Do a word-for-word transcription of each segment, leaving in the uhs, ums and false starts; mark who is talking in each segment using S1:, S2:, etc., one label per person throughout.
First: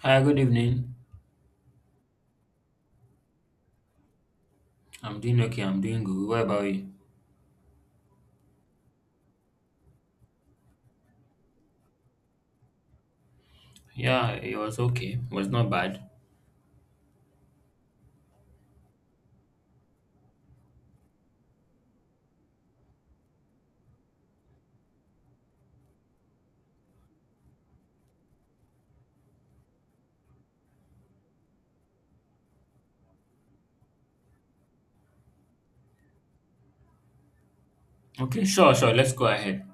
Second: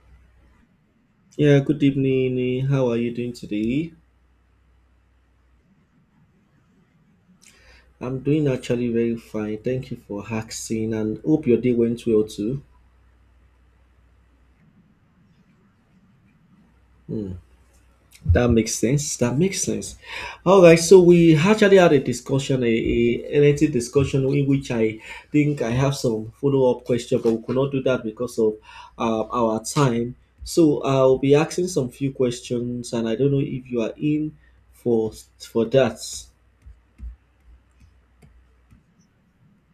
S1: Hi, good evening.
S2: Yeah, good evening. eh, How are you doing today?
S1: I'm doing okay. I'm doing good. What about you?
S2: I'm doing actually very fine. Thank you for asking and hope your day went well too.
S1: Yeah, it was okay. It was not bad.
S2: That makes sense. That makes sense. All right, so we actually had a discussion, a, a lengthy discussion in which I think I have some follow-up question, but we could not do that because of uh, our time. So I'll be asking some few questions, and I don't know if you are in for for that.
S1: Okay, sure, sure. Let's go ahead.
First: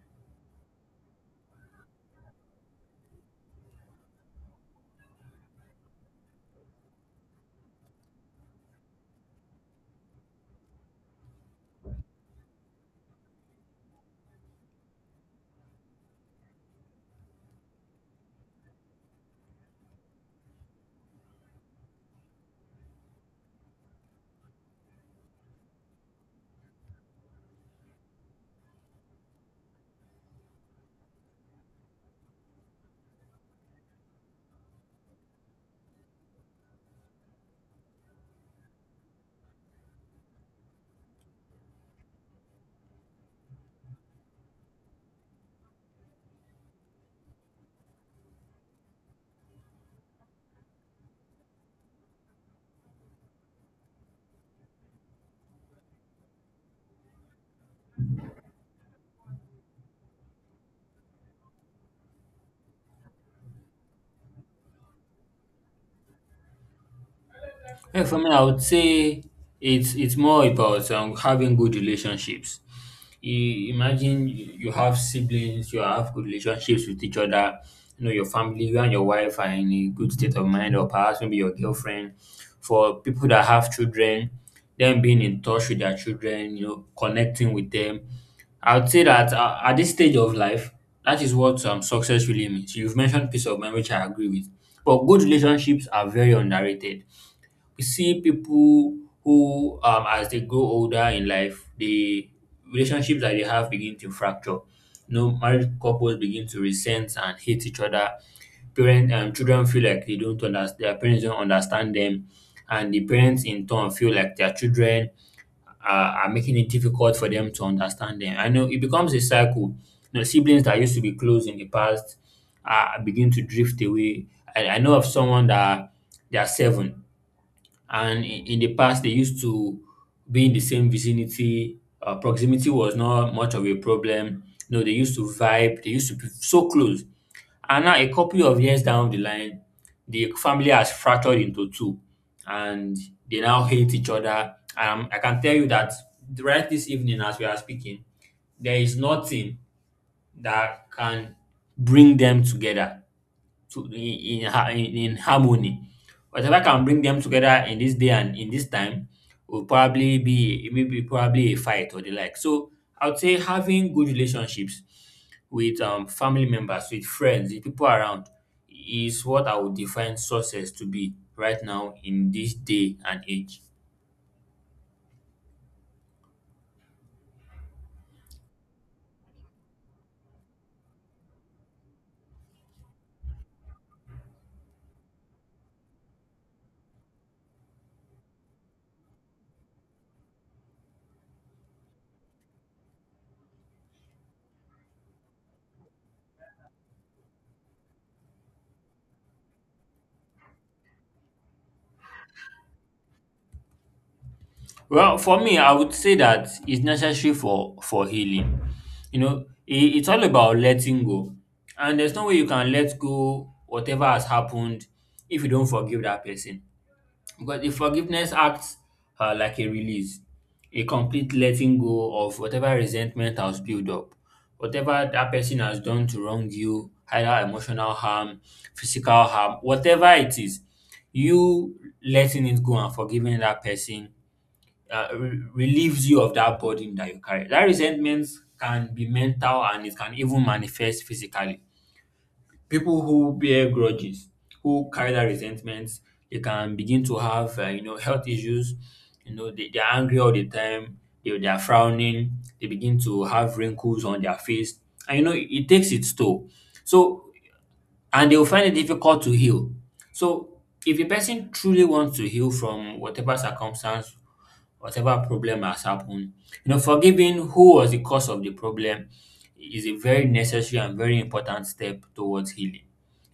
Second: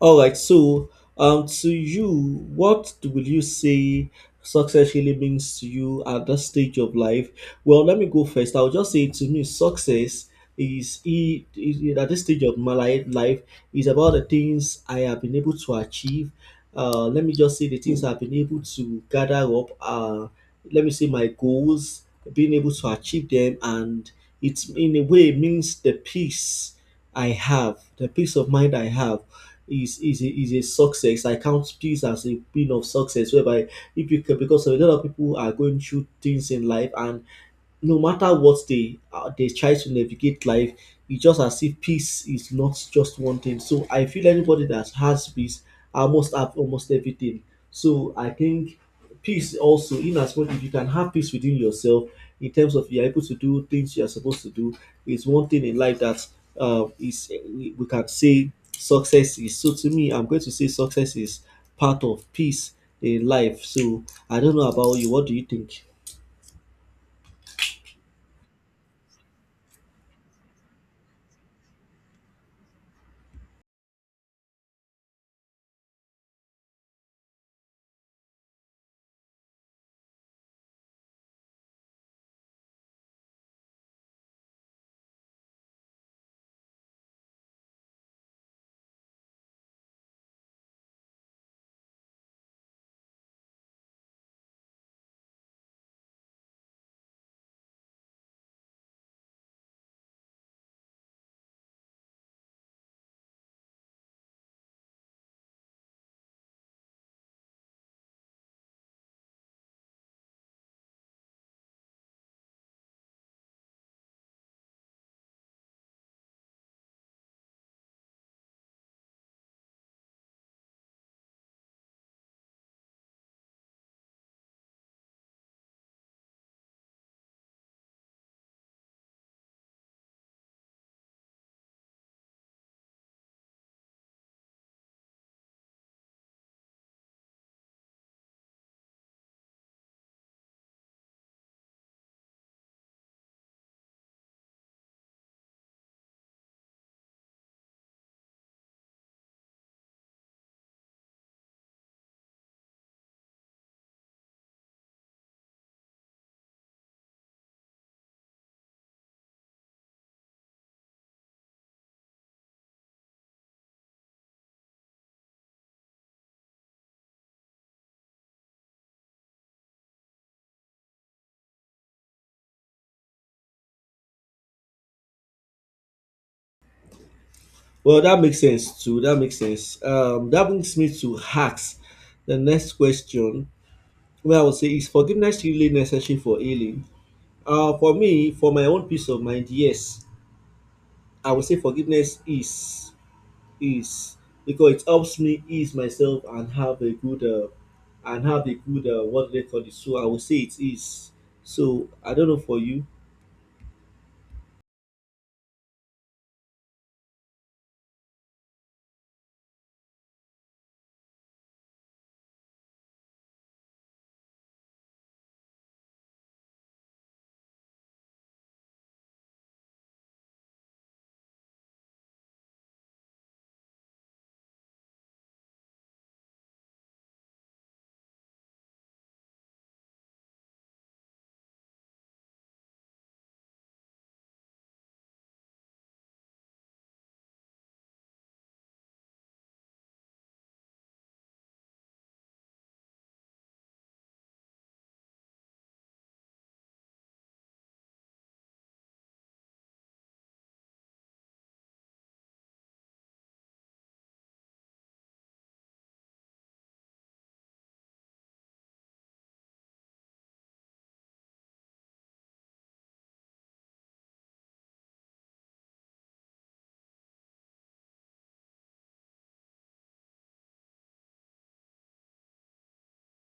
S2: All right, so um, to you, what do- will you say success really means to you at that stage of life? Well, let me go first. I'll just say to me, success is, i- is at this stage of my life, life is about the things I have been able to achieve. Uh, let me just say the things I've been able to gather up. Uh, let me say my goals, being able to achieve them, and it's in a way means the peace I have, the peace of mind I have is is a, is a success. I count this as a being of success, whereby if you can, because a lot of people are going through things in life and no matter what they uh, they try to navigate life. It's just as if peace is not just one thing, so I feel anybody that has peace almost have almost everything. So I think peace also, in as much if you can have peace within yourself in terms of you're able to do things you're supposed to do, is one thing in life that uh, is we, we can say success is. So to me, I'm going to say success is part of peace in life. So I don't know about you, what do you think?
S1: Yeah, for me, I would say it's it's more about um, having good relationships. You, imagine you you have siblings, you have good relationships with each other. You know, your family, you and your wife are in a good state of mind, or perhaps maybe your girlfriend. For people that have children, them being in touch with their children, you know, connecting with them. I would say that uh, at this stage of life, that is what um, success really means. You've mentioned peace of mind, which I agree with. But good relationships are very underrated. We see people who um as they grow older in life, the relationships that they have begin to fracture. You know, married couples begin to resent and hate each other. Parents and children feel like they don't understand, their parents don't understand them, and the parents in turn feel like their children are, are making it difficult for them to understand them. I know it becomes a cycle. You know, siblings that used to be close in the past are begin to drift away. I, I know of someone that they are seven, and in, in the past, they used to be in the same vicinity. Uh, proximity was not much of a problem. No, they used to vibe. They used to be so close. And now, a couple of years down the line, the family has fractured into two, and they now hate each other. Um, I can tell you that right this evening, as we are speaking, there is nothing that can bring them together to in in ha- in in harmony. Whatever can bring them together in this day and in this time will probably be maybe probably a fight or the like. So I would say having good relationships with um family members, with friends, with people around is what I would define success to be right now in this day and age.
S2: Well, that makes sense too. That makes sense. Um, that brings me to hacks. The next question, where I would say, is forgiveness really necessary for healing? Uh, for me, for my own peace of mind, yes, I would say forgiveness is is because it helps me ease myself and have a good uh, and have a good uh, what do they call it? So I would say it is. So I don't know for you.
S1: Well, for me, I would say that it's necessary for for healing. You know, i- it's all about letting go, and there's no way you can let go whatever has happened if you don't forgive that person. Because the forgiveness acts uh, like a release, a complete letting go of whatever resentment has built up, whatever that person has done to wrong you, either emotional harm, physical harm, whatever it is. You letting it go and forgiving that person uh, re- relieves you of that burden that you carry. That resentment can be mental, and it can even manifest physically. People who bear grudges, who carry that resentment, they can begin to have uh, you know, health issues. You know, they, they're angry all the time. They, they are frowning. They begin to have wrinkles on their face, and you know it, it takes its toll. So and they will find it difficult to heal. So if a person truly wants to heal from whatever circumstance, whatever problem has happened. You know, forgiving who was the cause of the problem is a very necessary and very important step towards healing.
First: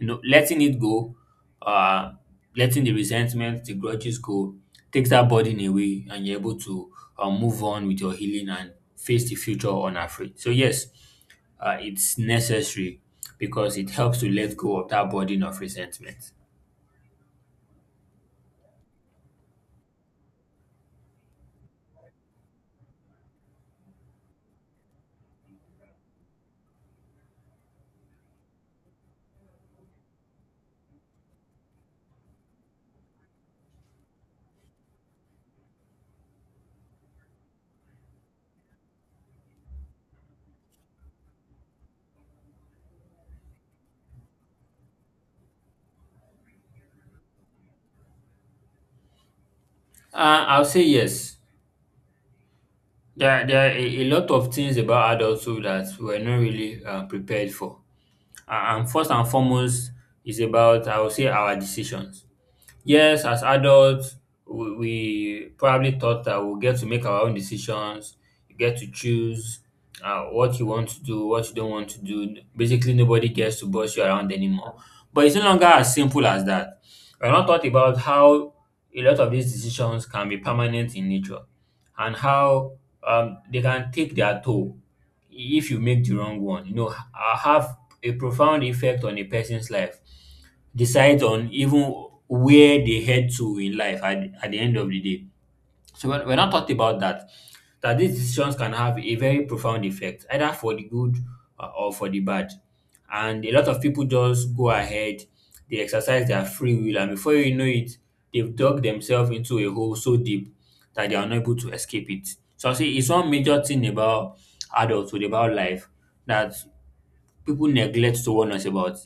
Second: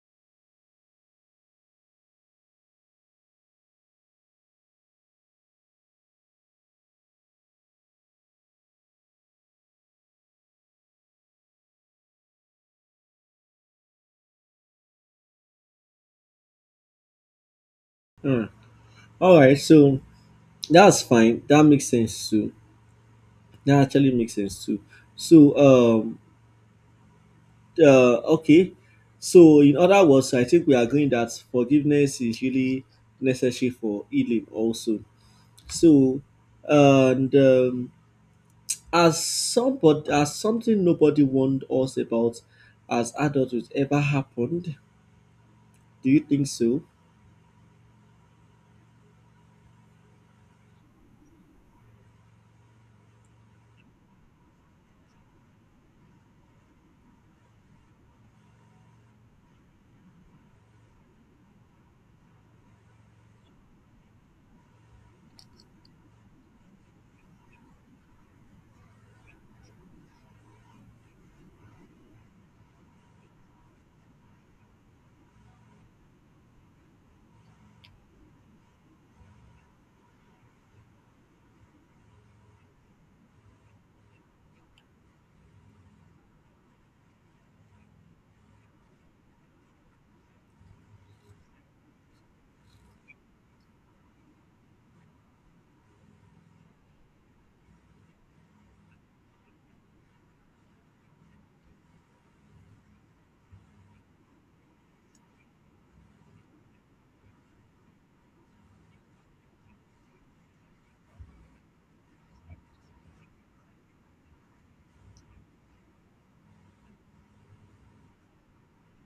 S1: You know, letting it go, uh, letting the resentment, the grudges go, takes that burden away, and you're able to uh, move on with your healing and face the future unafraid. So yes, uh, it's necessary because it helps to let go of that burden of resentment.
S2: Hmm. All right, so that's fine. That makes sense too. That actually makes sense too. So um, uh, okay. So, in other words, I think we are agreeing that forgiveness is really necessary for healing, also. So, and um, as somebody, as something nobody warned us about as adulthood ever happened, do you think so?
S1: Uh, I'll say yes. There, there are a, a lot of things about adulthood that we're not really uh, prepared for. Uh, and first and foremost is about, I would say, our decisions. Yes, as adults, we, we probably thought that we'll get to make our own decisions. You get to choose uh, what you want to do, what you don't want to do. Basically, nobody gets to boss you around anymore. But it's no longer as simple as that. We're not thought about how a lot of these decisions can be permanent in nature, and how um, they can take their toll if you make the wrong one. You know, ha- have a profound effect on a person's life, decides on even where they head to in life at, at the end of the day. So we're, we're not talking about that. That these decisions can have a very profound effect, either for the good uh, or for the bad. And a lot of people just go ahead, they exercise their free will, and before you know it, they've dug themselves into a hole so deep that they are not able to escape it. So I say it's one major thing about adulthood, about life, that people neglect to warn us about.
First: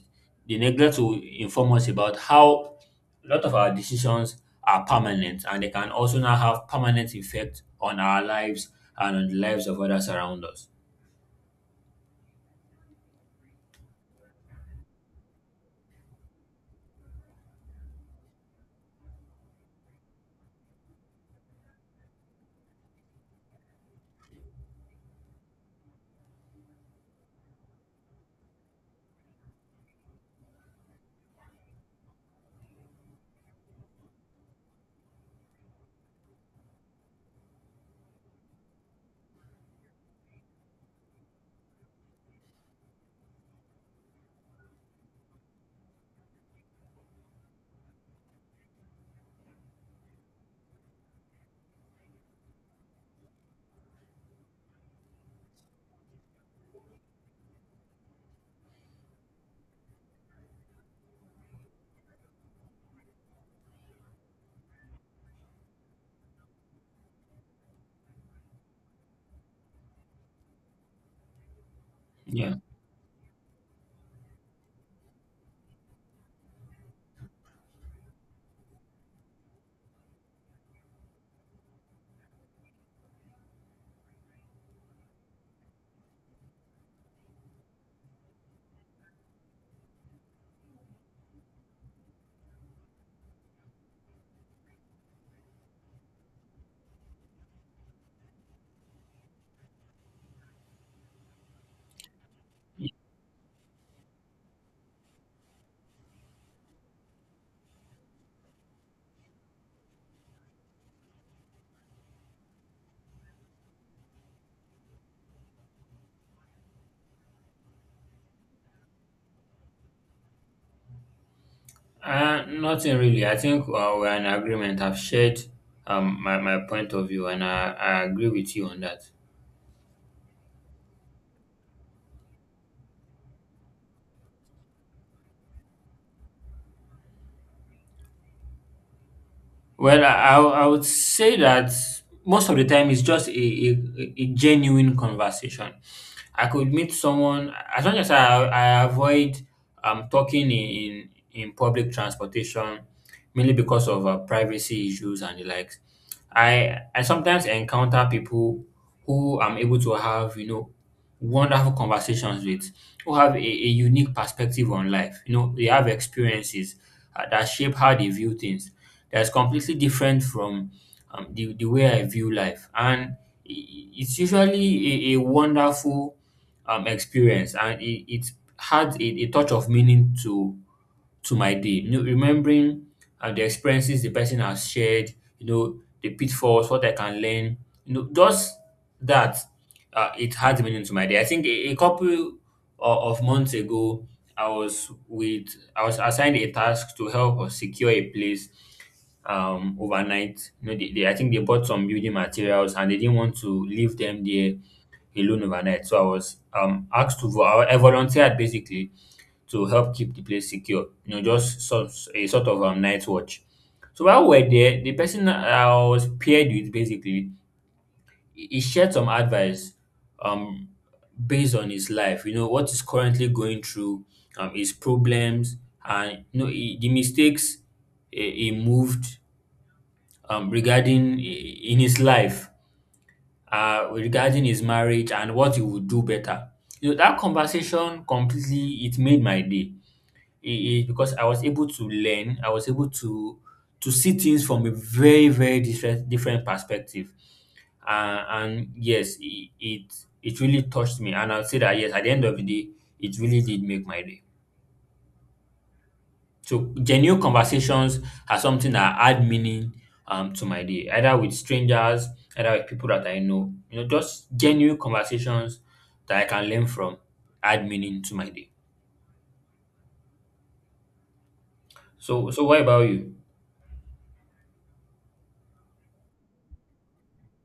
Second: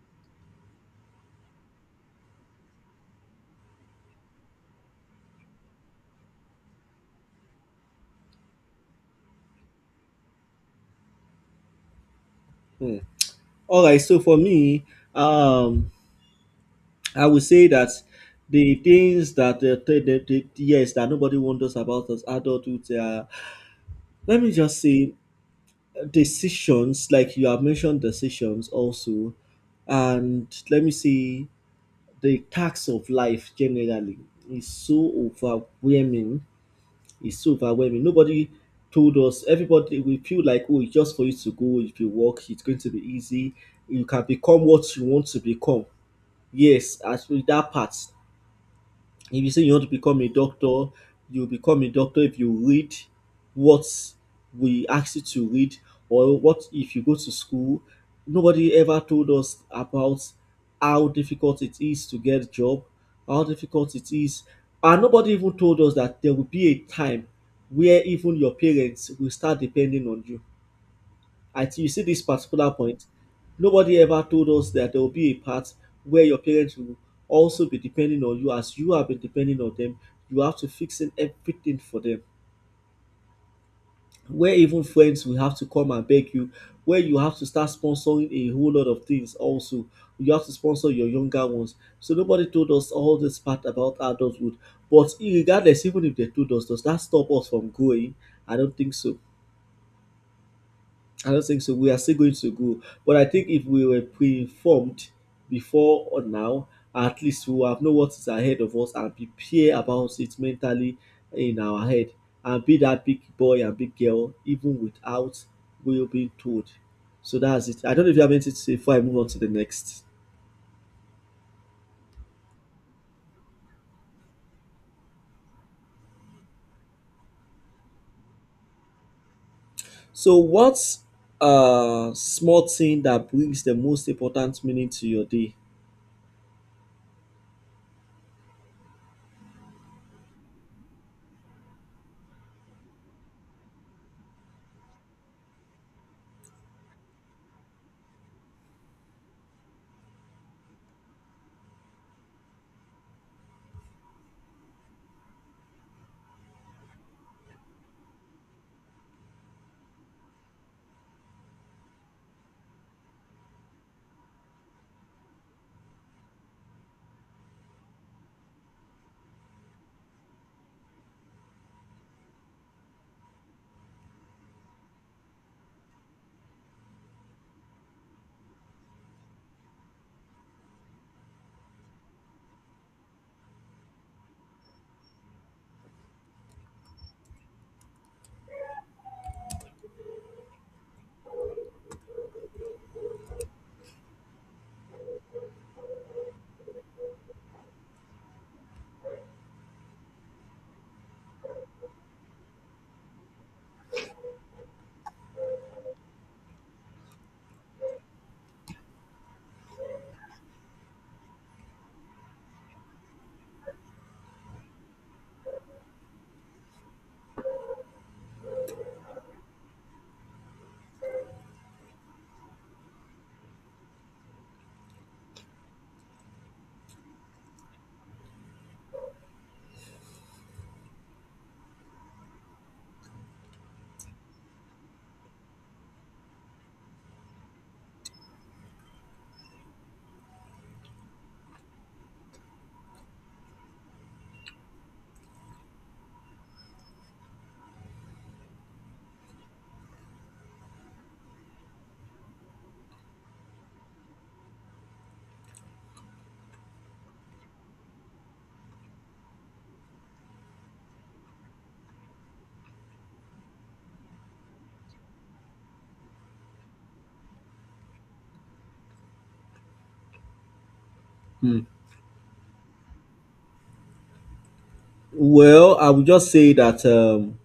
S1: They neglect to inform us about how a lot of our decisions are permanent, and they can also now have permanent effect on our lives and on the lives of others around us.
S2: Hmm. All right. So, for me, um, I would say that the things that uh, the, the, the, yes that nobody warned us about as adulthood, they, let me just say decisions, like you have mentioned, decisions also. And let me see, the tax of life generally is so overwhelming. It's so overwhelming, nobody told us. Everybody, we feel like, oh, it's just for you to go, if you work it's going to be easy, you can become what you want to become. Yes, as with that part, if you say you want to become a doctor, you become a doctor if you read what we ask you to read, or what if you go to school. Nobody ever told us about how difficult it is to get a job, how difficult it is, and nobody even told us that there will be a time where even your parents will start depending on you. At you see this
S1: Yeah.
S2: particular point, nobody ever told us that there will be a part where your parents will also be depending on you as you have been depending on them. You have to fix in everything for them. Where even friends will have to come and beg you, where you have to start sponsoring a whole lot of things also. You have to sponsor your younger ones. So nobody told us all this part about adulthood. But regardless, even if they told us, does that stop us from growing? I don't think so. I don't think so. We are still going to go. But I think if we were pre-informed before or now, at least we will have know what is ahead of us and prepare about it mentally in our head, and be that big boy and big girl even without we being told. So that's it. I don't know if you have anything to say before I move on to the next.
S1: Uh, nothing really. I think uh, we're in agreement. I've shared um, my, my point of view, and I, I agree with you on that.
S2: So what's a small thing that brings the most important meaning to your day?
S1: Well, I, I would I would say that most of the time it's just a, a, a genuine conversation. I could meet someone as long as I, I avoid um, talking in, in in public transportation, mainly because of uh, privacy issues and the likes. I I sometimes encounter people who I'm able to have, you know, wonderful conversations with, who have a, a unique perspective on life. You know, they have experiences uh, that shape how they view things. That's completely different from um, the, the way I view life. And i- i- it's usually a, a wonderful um, experience, and it, it adds a, a touch of meaning to to my day. You know, remembering uh, the experiences the person has shared, you know, the pitfalls, what I can learn, you know, just that uh, it had meaning to my day. I think a, a couple o- of months ago, I was with I was assigned a task to help us secure a place um overnight. You know, they, they, I think they bought some building materials, and they didn't want to leave them there alone overnight. So I was um asked to vo- I I volunteered basically to help keep the place secure. You know, just sort a sort of um, night watch. So while we we're there, the person I was paired with basically he he shared some advice um based on his life. You know what he's currently going through, um his problems, and you know he, the mistakes he, he moved um regarding i- in his life uh, regarding his marriage and what he would do better. You know, that conversation completely it made my day. It, it- because I was able to learn, I was able to to see things from a very very different different perspective, uh, and yes, it, it it really touched me. And I'll say that yes, at the end of the day, it really did make my day. So genuine conversations are something that add meaning um to my day, either with strangers, either with people that I know. You know, just genuine conversations that I can learn from add meaning to my day.
S2: Hmm.
S1: So so what about you?
S2: Well, I would just say that um,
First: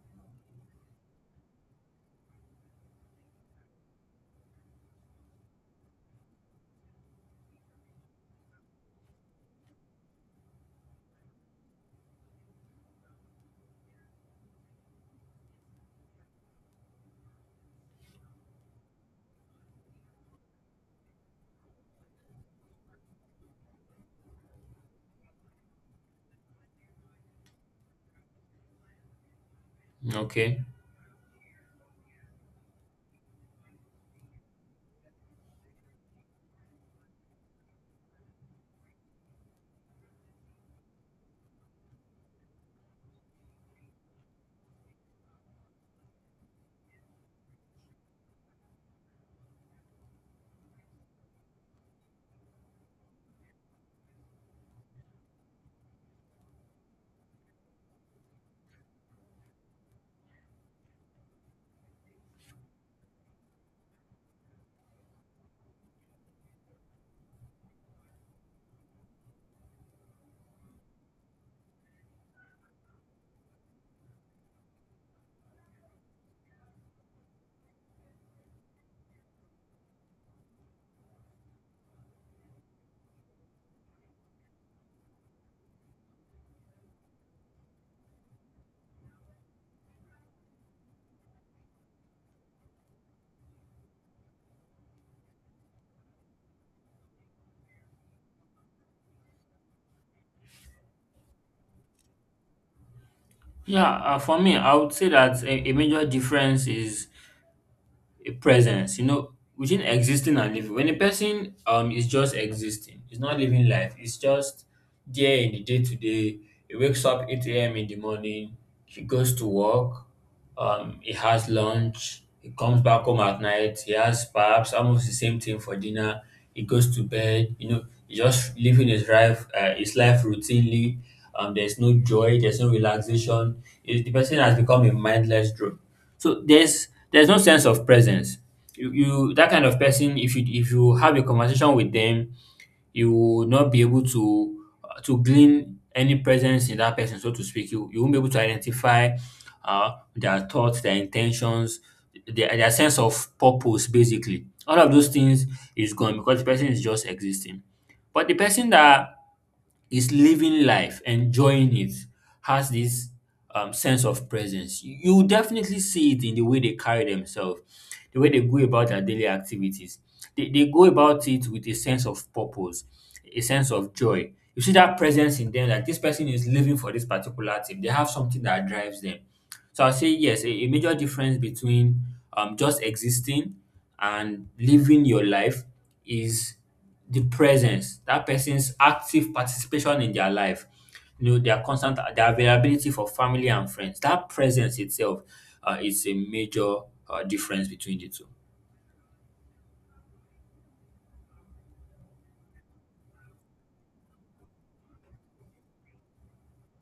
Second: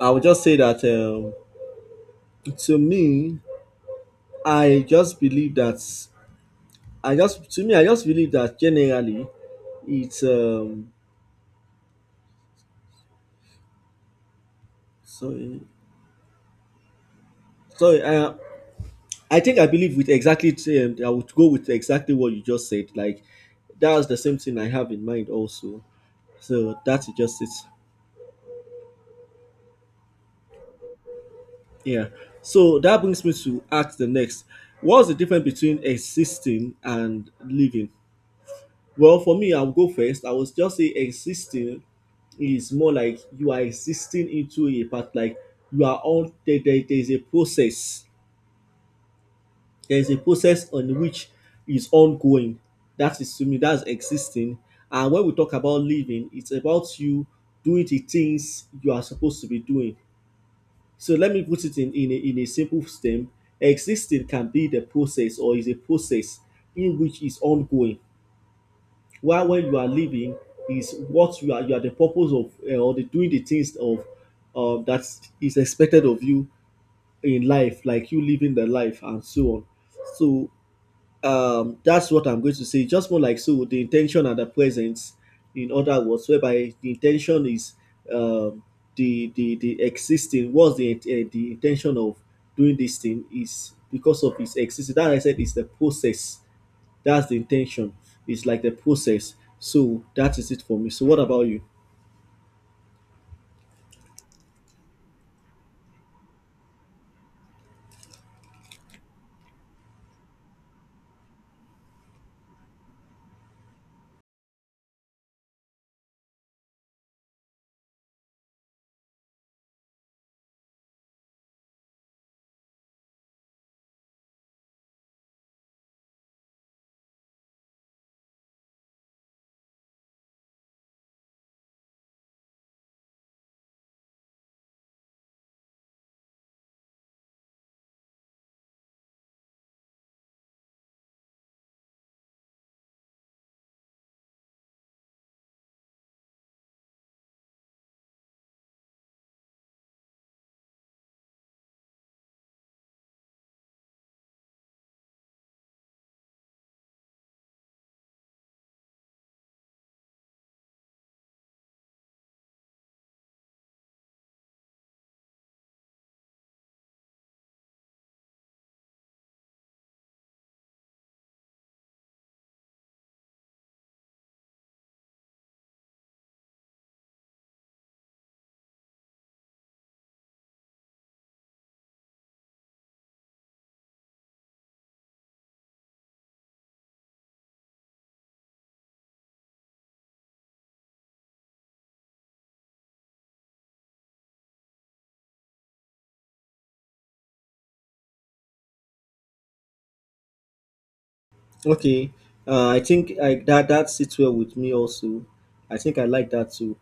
S2: I would just say that um, to me, I just believe that I just to me, I just believe that generally it's um, sorry, sorry i I think I believe with exactly um, I would go with exactly what you just said, like that's the same thing I have in mind also. So that's just it.
S1: Okay.
S2: Yeah, so that brings me to ask the next, what's the difference between existing and living? Well, for me, I'll go first. I was just say existing is more like you are existing into a part, like you are on there, there. There is a process. There is a process on which is ongoing. That is to me. That's existing. And when we talk about living, it's about you doing the things you are supposed to be doing. So let me put it in in a, in a simple stem. Existing can be the process or is a process in which is ongoing, while when you are living is what you are, you are the purpose of uh, or the doing the things of uh, that is expected of you in life, like you living the life and so on. So um, that's what I'm going to say, just more like so the intention and the presence, in other words, whereby the intention is um, the the the existing, what's the uh, the intention of doing this thing is because of its existence that I said is the process. That's the intention. It's like the process. So that is it for me. So what about you?
S1: Yeah, uh, for me, I would say that a, a major difference is a presence. You know, within existing and living, when a person um is just existing, it's not living life. It's just there in the day to day. He wakes up eight a m in the morning. He goes to work. Um, he has lunch. He comes back home at night. He has perhaps almost the same thing for dinner. He goes to bed. You know, he's just living his life, uh, his life routinely. Um, there's no joy. There's no relaxation. It, the person has become a mindless drone. So there's there's no sense of presence. You, you that kind of person. If you if you have a conversation with them, you will not be able to uh, to glean any presence in that person, so to speak. You you won't be able to identify uh, their thoughts, their intentions, their, their sense of purpose, basically. All of those things is gone because the person is just existing. But the person that is living life, enjoying it, has this um, sense of presence. You definitely see it in the way they carry themselves, the way they go about their daily activities. They, they go about it with a sense of purpose, a sense of joy. You see that presence in them, like this person is living for this particular thing. They have something that drives them. So I say yes, a, a major difference between um, just existing and living your life is the presence, that person's active participation in their life, you know, their constant, their availability for family and friends. That presence itself uh, is a major uh, difference between the two.
S2: Okay, uh, I think I that that sits well with me also. I think I like that too.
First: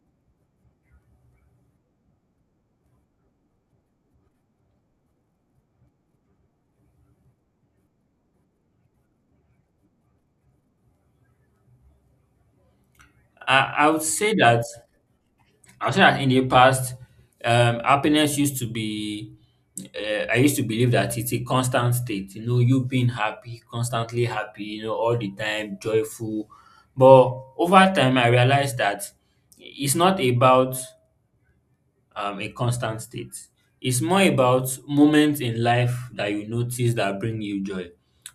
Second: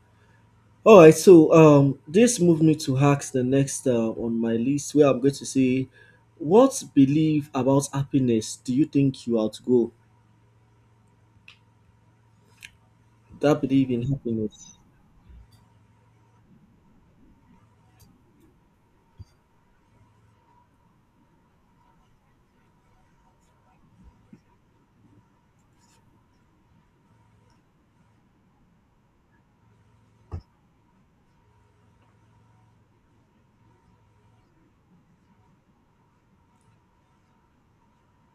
S2: All right, so um, this moved me to hacks the next uh, on my list, where I'm going to say, what belief about happiness do you think you outgrow? That
S1: I,
S2: belief
S1: I
S2: in
S1: would say that
S2: happiness.
S1: I'll say that in the past, um, happiness used to be, uh, I used to believe that it's a constant state, you know, you being happy, constantly happy, you know, all the time, joyful. But over time, I realized that it's not about um, a constant state. It's more about moments in life that you notice that bring you joy.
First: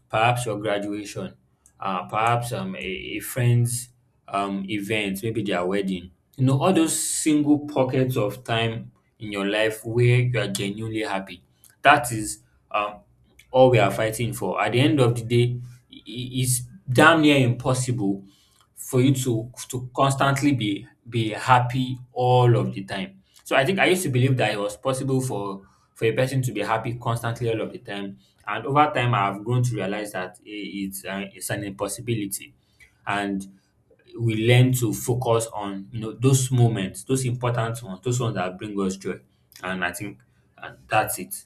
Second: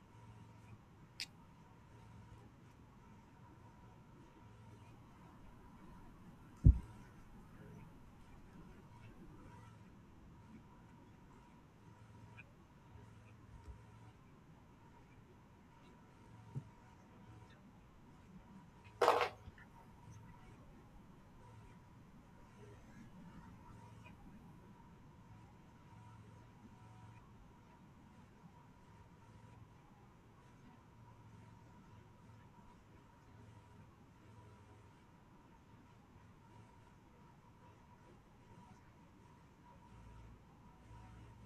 S1: Perhaps your graduation, uh, perhaps um, a, a friend's um, event, maybe their wedding. You know, all those single pockets of time in your life where you are genuinely happy. That is um, all we are fighting for. At the end of the day, i- i- it's damn near impossible for you to to constantly be be happy all of the time. So I think I used to believe that it was possible for for a person to be happy constantly all of the time, and over time I've grown to realize that i- it's uh, it's an impossibility, and we learn to focus on you know those moments, those important ones, those ones that bring us joy, and I think, and that's it.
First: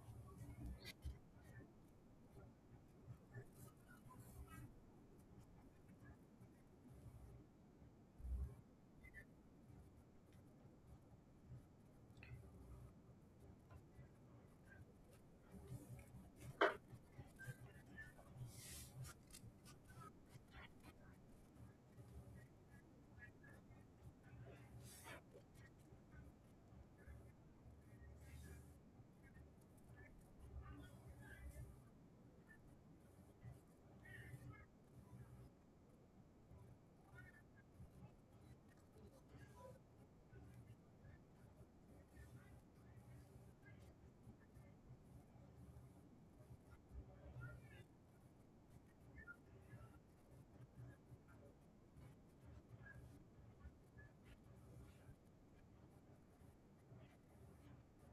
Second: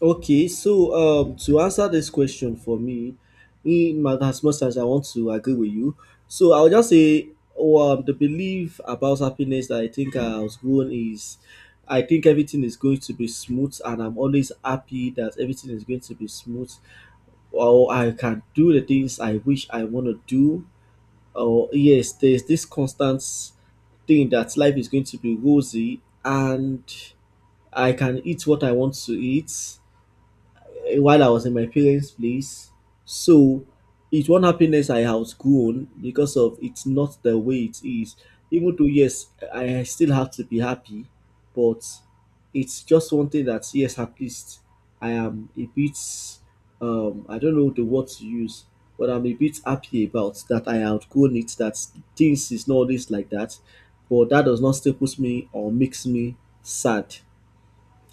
S2: Okay, so um, to answer this question for me, in my, as much as I want to agree with you, so I'll just say oh, um, the belief about happiness that I think I was grown is, I think everything is going to be smooth, and I'm always happy that everything is going to be smooth, or I can do the things I wish I want to do. Or yes, there's this constant thing that life is going to be rosy, and I can eat what I want to eat eh, while I was in my parents' place. So it's one happiness I outgrown because of it's not the way it is. Even though yes, I I still have to be happy, but it's just one thing that yes, at least I am a bit um, I don't know the word to use, but I'm a bit happy about that I outgrown it, that things is not always like that. But that does not still put me or makes me sad.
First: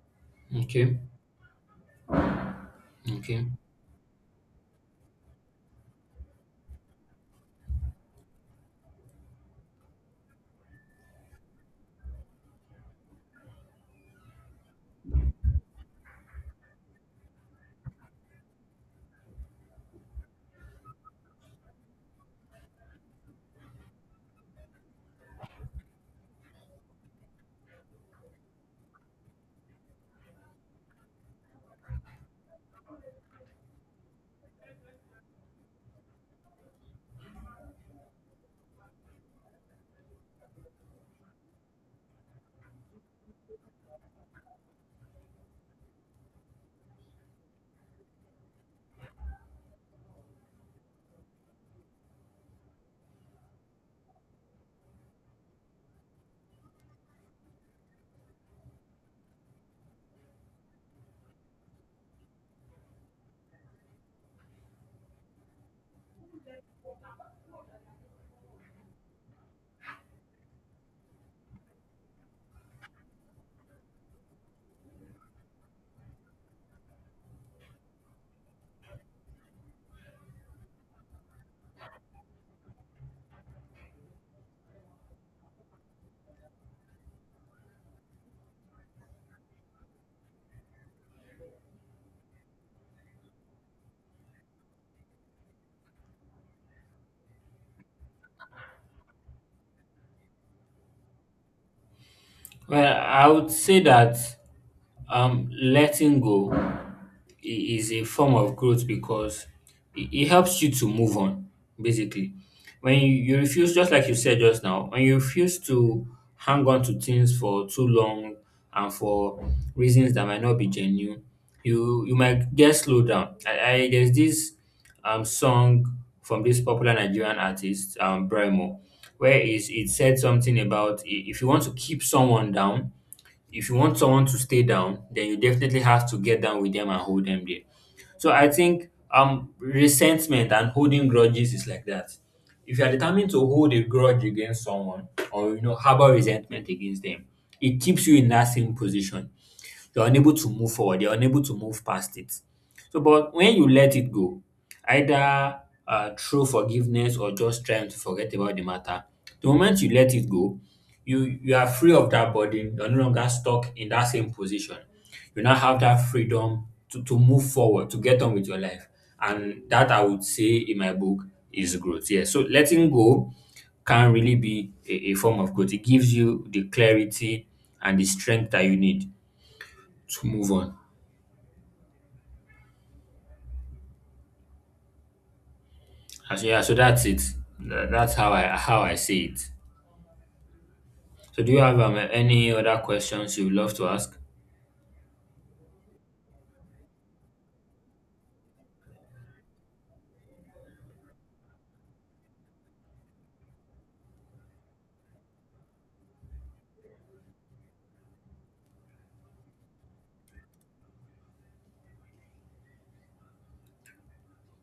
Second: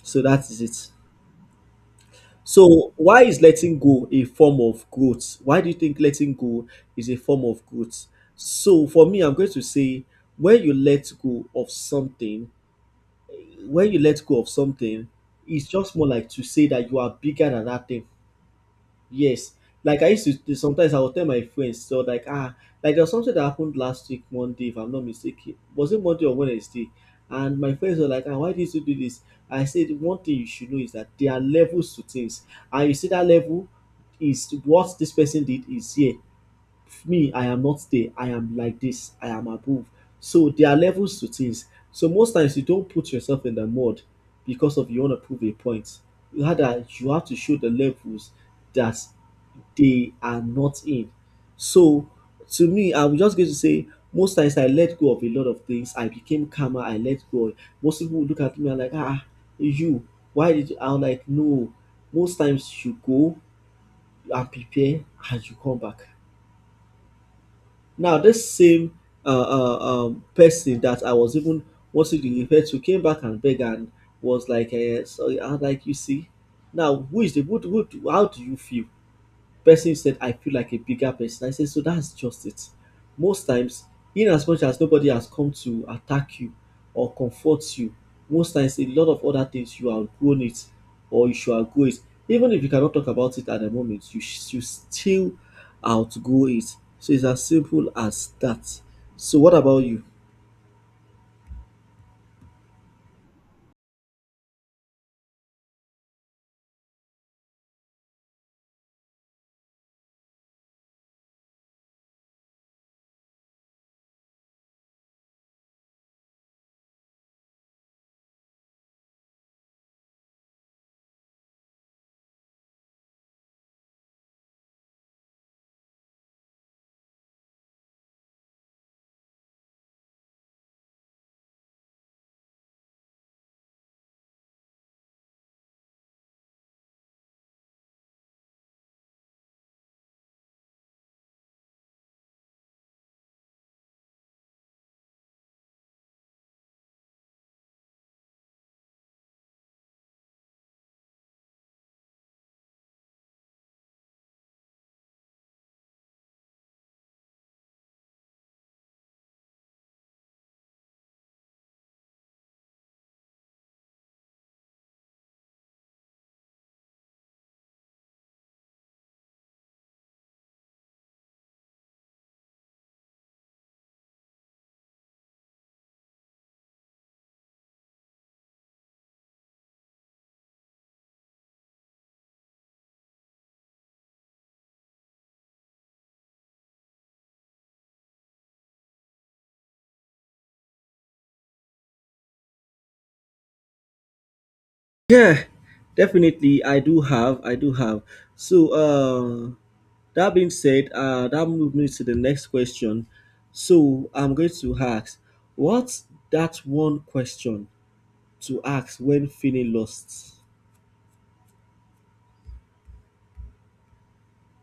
S2: So that is it.
S1: Okay,
S2: So why is
S1: okay.
S2: letting go a form of growth? Why do you think letting go is a form of growth? So for me, I'm going to say when you let go of something, when you let go of something, it's just more like to say that you are bigger than that thing. Yes, like I used to do sometimes, I will tell my friends, so like ah, like there was something that happened last week Monday, if I'm not mistaken. Was it Monday or Wednesday? And my friends were like, ah, why did you do this? I said one thing you should know is that there are levels to things. And you see that level is what this person did is here, me I am not there, I am like this, I am above. So there are levels to things. So most times you don't put yourself in the mud because of you want to prove a point. Rather, you have to show the levels that they are not in. So to me, I'm just going to say most times I let go of a lot of things. I became calmer. I let go. Most people would look at me and like, ah, you, why did you? I'm like, no. Most times you go and prepare and you come back. Now, this same uh, uh, um, person that I was even wanting to refer to came back and begged and was like, uh, sorry. I was like, you see, now, who is the, what, what, how do you feel? Person said, I feel like a bigger person. I said, so that's just it. Most times, in as much as nobody has come to attack you or comfort you, most times a lot of other things you outgrown it or you should outgrow it. Even if you cannot talk about it at the moment, you should still outgrow it. So it's as simple as that. So what about you?
S1: Well, I would say that Um, letting go i- is a form of growth because it, it helps you to move on, basically. When you, you refuse, just like you said just now, when you refuse to hang on to things for too long and for reasons that might not be genuine, you you might get slowed down. I, I there's this um song from this popular Nigerian artist, um Bremo, where is it said something about i- if you want to keep someone down, if you want someone to stay down, then you definitely have to get down with them and hold them there. So I think um resentment and holding grudges is like that. If you are determined to hold a grudge against someone or you know harbor resentment against them, it keeps you in that same position. You're unable to move forward, you're unable to move past it. So, but when you let it go, either uh, through forgiveness or just trying to forget about the matter, the moment you let it go, you you are free of that burden. You're no longer stuck in that same position. You now have that freedom to, to move forward, to get on with your life. And that I would say in my book is growth. Yeah. So letting go can really be a, a form of growth. It gives you the clarity and the strength that you need to move on. Ah, so yeah, so that's it. Tha- That's how I how I see it. So do you have um, any other questions you'd love to ask?
S2: Yeah, definitely. I do have. I do have. So, uh, that being said, uh, that moves me to the next question. So, I'm going to ask, what's that one question to ask when feeling lost?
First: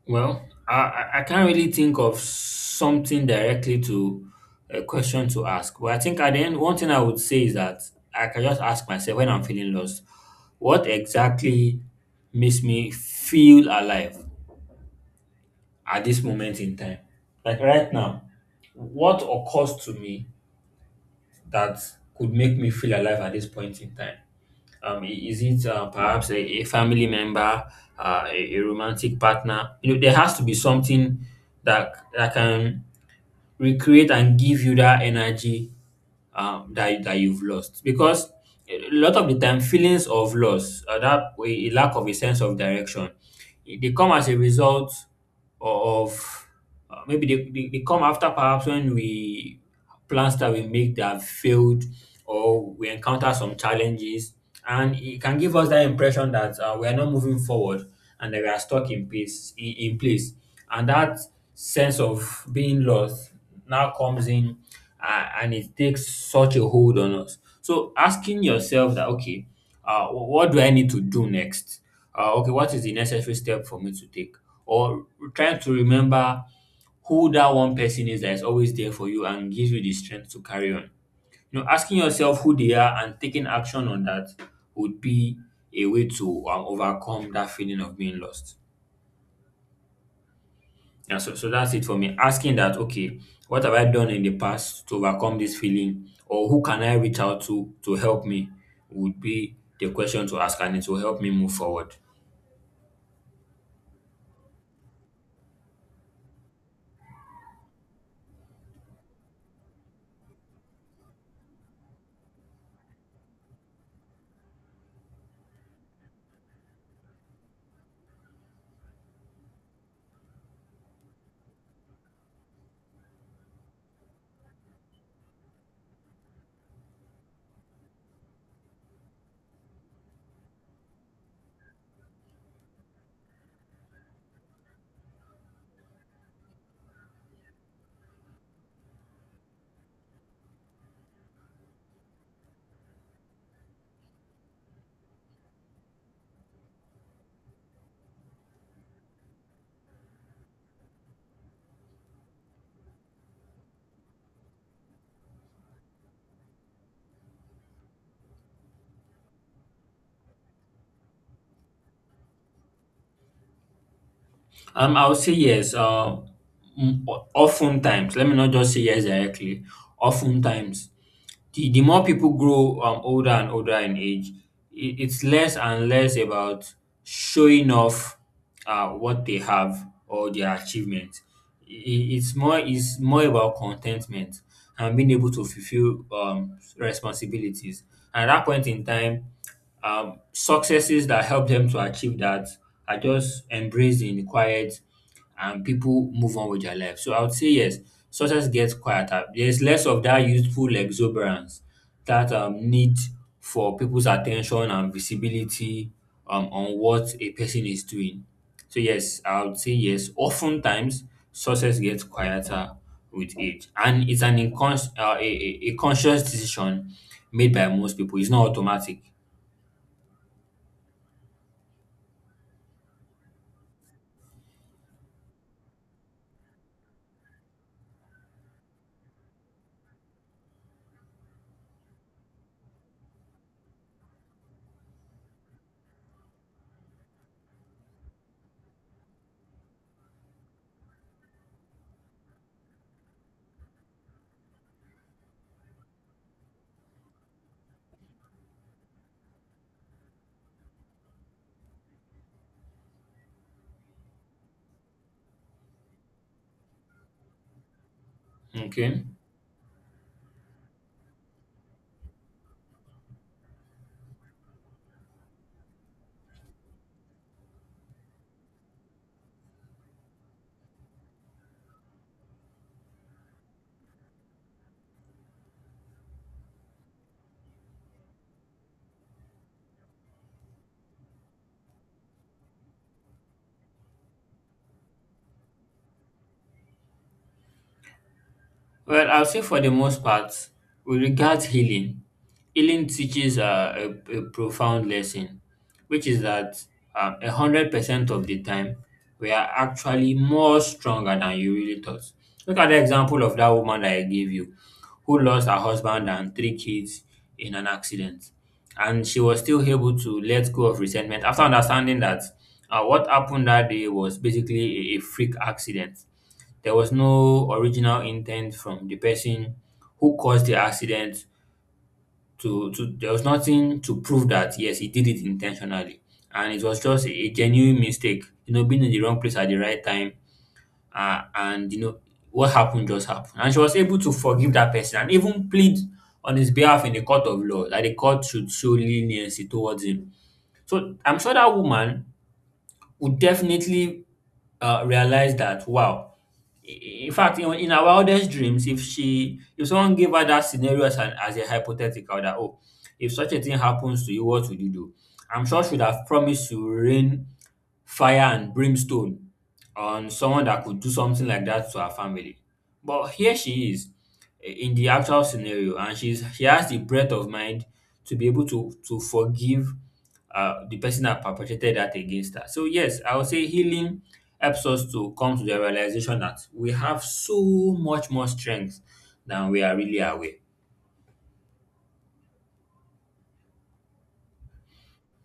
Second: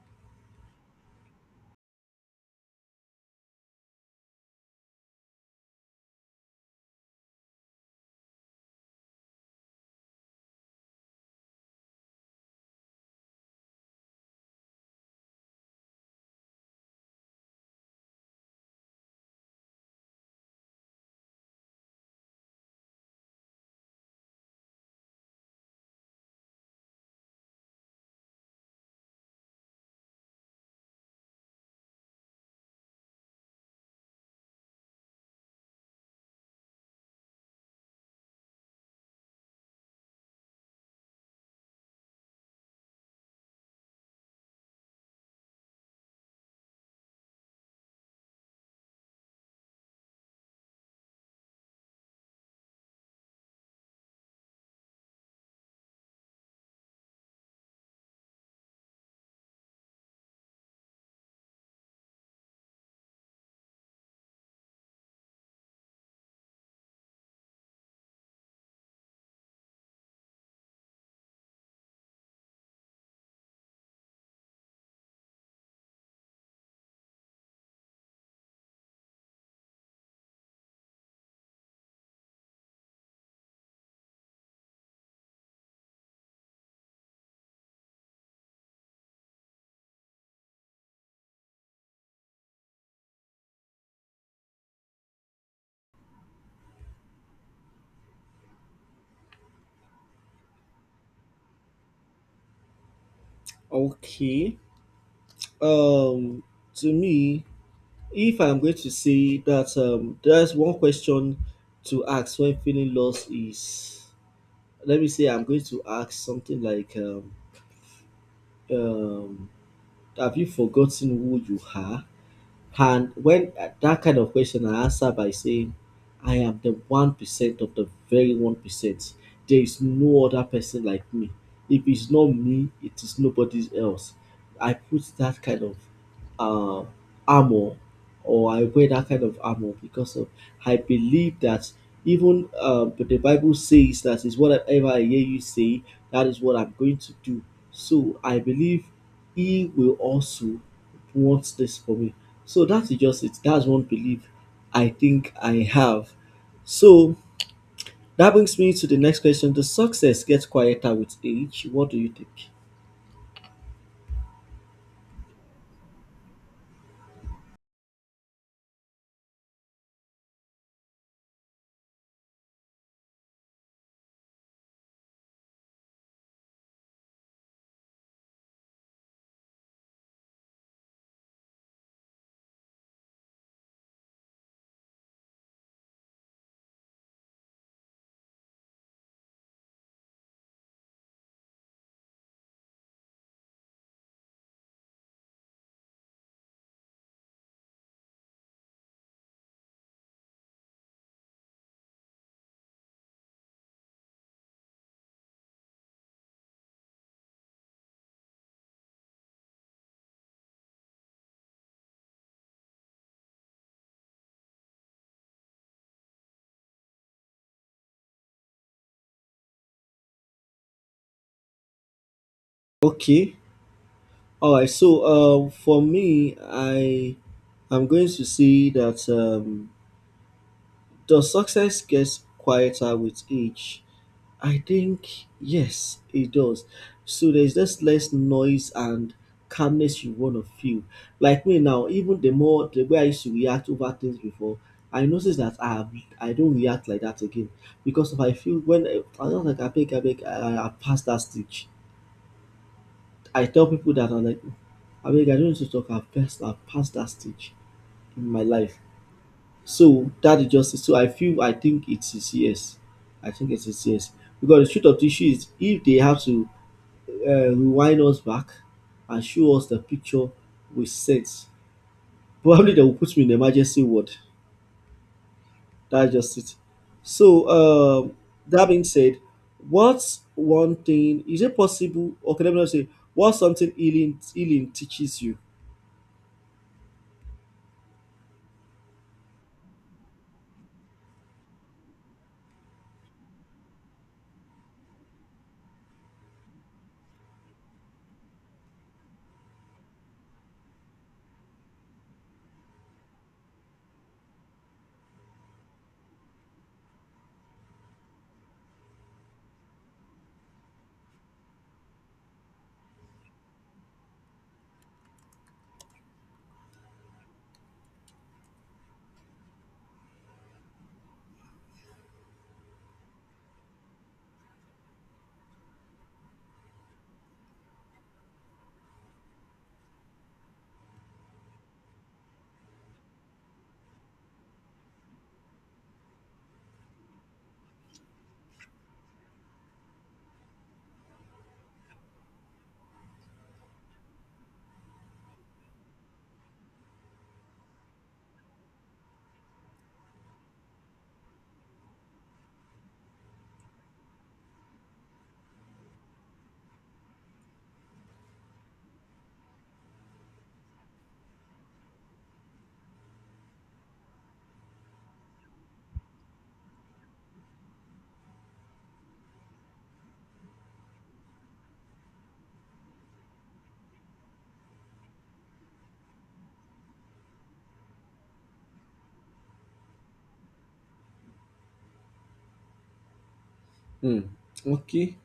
S1: Well, I I I can't really think of something directly to a question to ask. But I think at the end, one thing I would say is that I can just ask myself when I'm feeling lost, what exactly makes me feel alive at this moment in time? Like right now, what occurs to me that could make me feel alive at this point in time? Um, i- is it uh, perhaps a, a family member, uh, a, a romantic partner? You know, there has to be something that that can recreate and give you that energy um, that that you've lost. Because a lot of the time, feelings of loss, uh, that a a lack of a sense of direction, it- they come as a result of uh, maybe they, they, they come after perhaps when we plans that we make that have failed or we encounter some challenges, and it can give us that impression that uh, we are not moving forward and that we are stuck in place in, in place, and that sense of being lost now comes in uh, and it takes such a hold on us. So asking yourself that, okay, uh, wh- what do I need to do next, uh, okay, what is the necessary step for me to take, or trying to remember who that one person is that is always there for you and gives you the strength to carry on. You know, asking yourself who they are and taking action on that would be a way to um, overcome that feeling of being lost. Yeah, so, so that's it for me. Asking that, okay, what have I done in the past to overcome this feeling? Or who can I reach out to to help me? Would be the question to ask, and it will help me move forward.
S2: Okay. Um, to me, if I'm going to say that um, there's one question to ask when feeling lost is, let me say, I'm going to ask something like, um, uh, have you forgotten who you are? And when uh, that kind of question, I answer by saying, I am the one percent of the very one percent. There is no other person like me. If it's not me, it is nobody else. I put that kind of uh, armor, or I wear that kind of armor because of I believe that even uh, but the Bible says that is whatever I hear you say, that is what I'm going to do. So I believe he will also wants this for me. So that is just it. That's one belief I think I have. So that brings me to the next question. Does success get quieter with age? What do you think?
S1: Um, I would say yes. Um, mm, o- oftentimes, let me not just say yes directly. Oftentimes, the, the more people grow um, older and older in age, it it's less and less about showing off uh, what they have or their achievements. I- i- It's more it's more about contentment and being able to fulfill um, responsibilities. At that point in time, um, successes that help them to achieve that are just embraced in quiet, and people move on with their life. So I would say yes, success gets quieter. There's less of that youthful exuberance, that um, need for people's attention and visibility um, on what a person is doing. So yes, I would say yes. Oftentimes, success gets quieter with age, and it's an incons- uh, a, a a conscious decision made by most people. It's not automatic.
S2: Okay. All right. So uh, for me, I am going to say that um, does success get quieter with age? I think yes, it does. So there's just less noise and calmness you want to feel. Like me now, even the more the way I used to react over things before, I notice that I have, I don't react like that again because if I feel when I I don't like I beg I beg I, I passed that stage. I tell people that I'm like I beg I don't need to talk. I've passed I've passed that stage in my life.
S1: Okay.
S2: So that is just so I feel I think it is yes. I think it is yes because the truth of the issue is if they have to uh, rewind us back and show us the picture we sent. Probably they will put me in emergency ward. That's just it. So um, that being said, what's one thing? Is it possible? Okay, let me not say what's something healing healing teaches you.
S1: Well, I'll say for the most part, with regards healing, healing teaches uh, a, a profound lesson, which is that um, one hundred percent of the time, we are actually more stronger than you really thought. Look at the example of that woman that I gave you, who lost her husband and three kids in an accident. And she was still able to let go of resentment after understanding that uh, what happened that day was basically a, a freak accident. There was no original intent from the person who caused the accident to to there was nothing to prove that yes, he did it intentionally, and it was just a a genuine mistake, you know, being in the wrong place at the right time, uh, and you know what happened just happened. And she was able to forgive that person and even plead on his behalf in the court of law that the court should show leniency towards him. So I'm sure that woman would definitely uh, realize that wow, in fact, in in her wildest dreams, if she if someone gave her that scenario as an as a hypothetical that, "Oh, if such a thing happens to you, what would you do?" I'm sure she would have promised to rain fire and brimstone on someone that could do something like that to her family. But here she is i- in the actual scenario, and she's she has the breadth of mind to be able to to forgive uh, the person that perpetrated that against her. So yes, I would say healing helps us to come to the realization that we have so much more strength than we are really aware.
S2: Hmm. Okay.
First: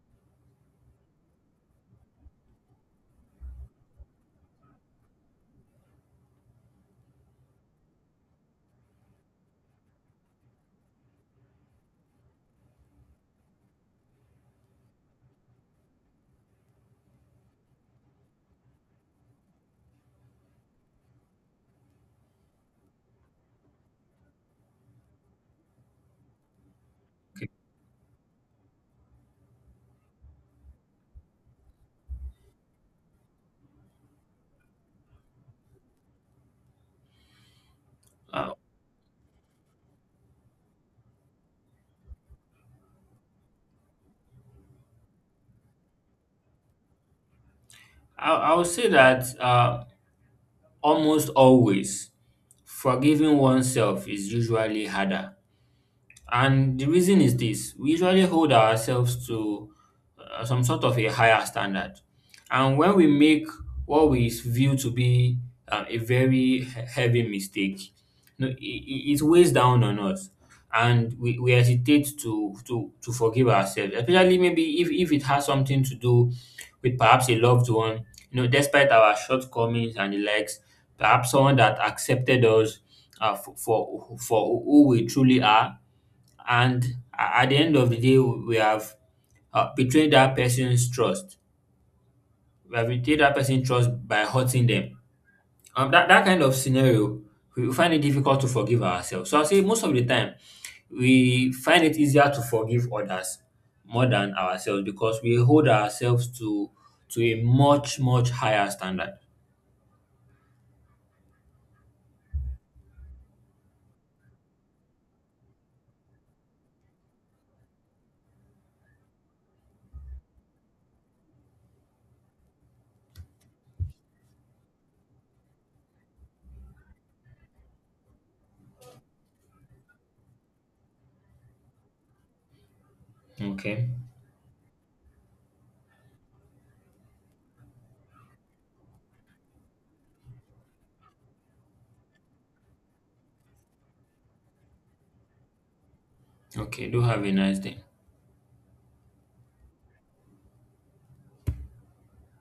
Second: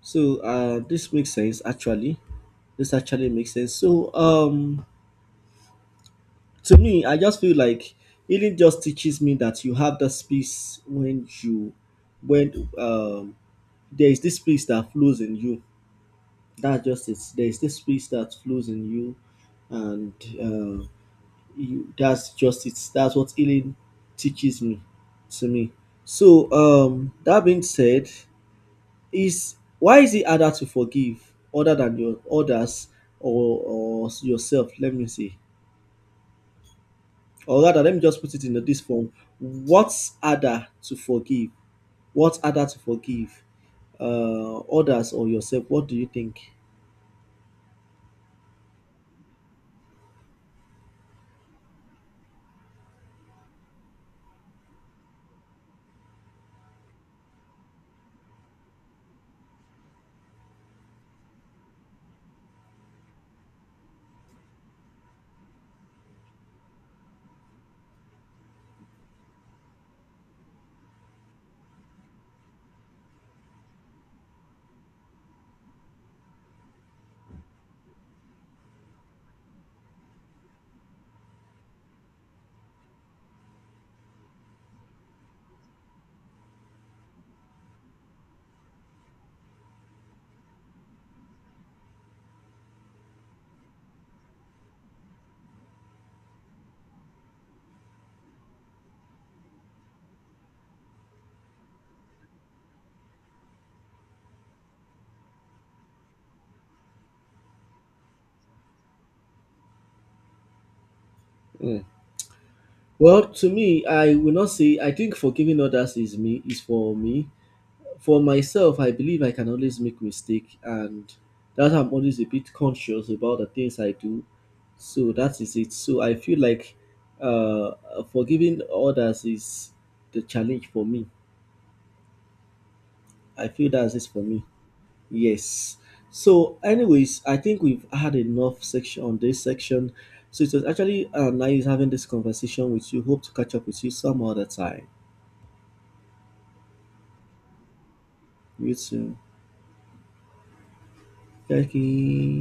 S2: So uh, this makes sense. Actually, this actually makes sense. So um, to me, I just feel like healing just teaches me that you have that space when you when um there is this space that flows in you. That's just it. There is this space that flows in you, and uh, you, that's just it. That's what healing teaches me. To me, so um, that being said, is why is it harder to forgive other than your others or, or yourself? Let me see. Or rather, let me just put it in
S1: Uh,
S2: this form. What's harder to forgive? What's harder to forgive? Uh, others or yourself? What do you think?
S1: I, I would say that uh, almost always forgiving oneself is usually harder. And the reason is this, we usually hold ourselves to uh, some sort of a higher standard. And when we make what we view to be uh, a very he- heavy mistake, you know, it, it weighs down on us. And we, we hesitate to, to, to forgive ourselves, especially maybe if, if it has something to do with perhaps a loved one. You know, despite our shortcomings and the likes, perhaps someone that accepted us uh, for, for for who we truly are, and a- at the end of the day we have uh, betrayed that person's trust we have betrayed that person's trust by hurting them. um, that, that kind of scenario, we find it difficult to forgive ourselves. So I say most of the time we find it easier to forgive others more than ourselves, because we hold ourselves to to a much much higher standard.
S2: Mm. Well, to me, I will not say. I think forgiving others is me is for me. For myself, I believe I can always make mistake, and that I'm always a bit conscious about the things I do. So that is it. So I feel like uh, forgiving others is the challenge for me. I feel
S1: Okay,
S2: that is for me. Yes. So, anyways, I think we've had enough section on this section. So it was actually uh, nice having this conversation with you. Hope to catch up with you some other time.
S1: okay. Do have a nice day.
S2: You too. Thank you.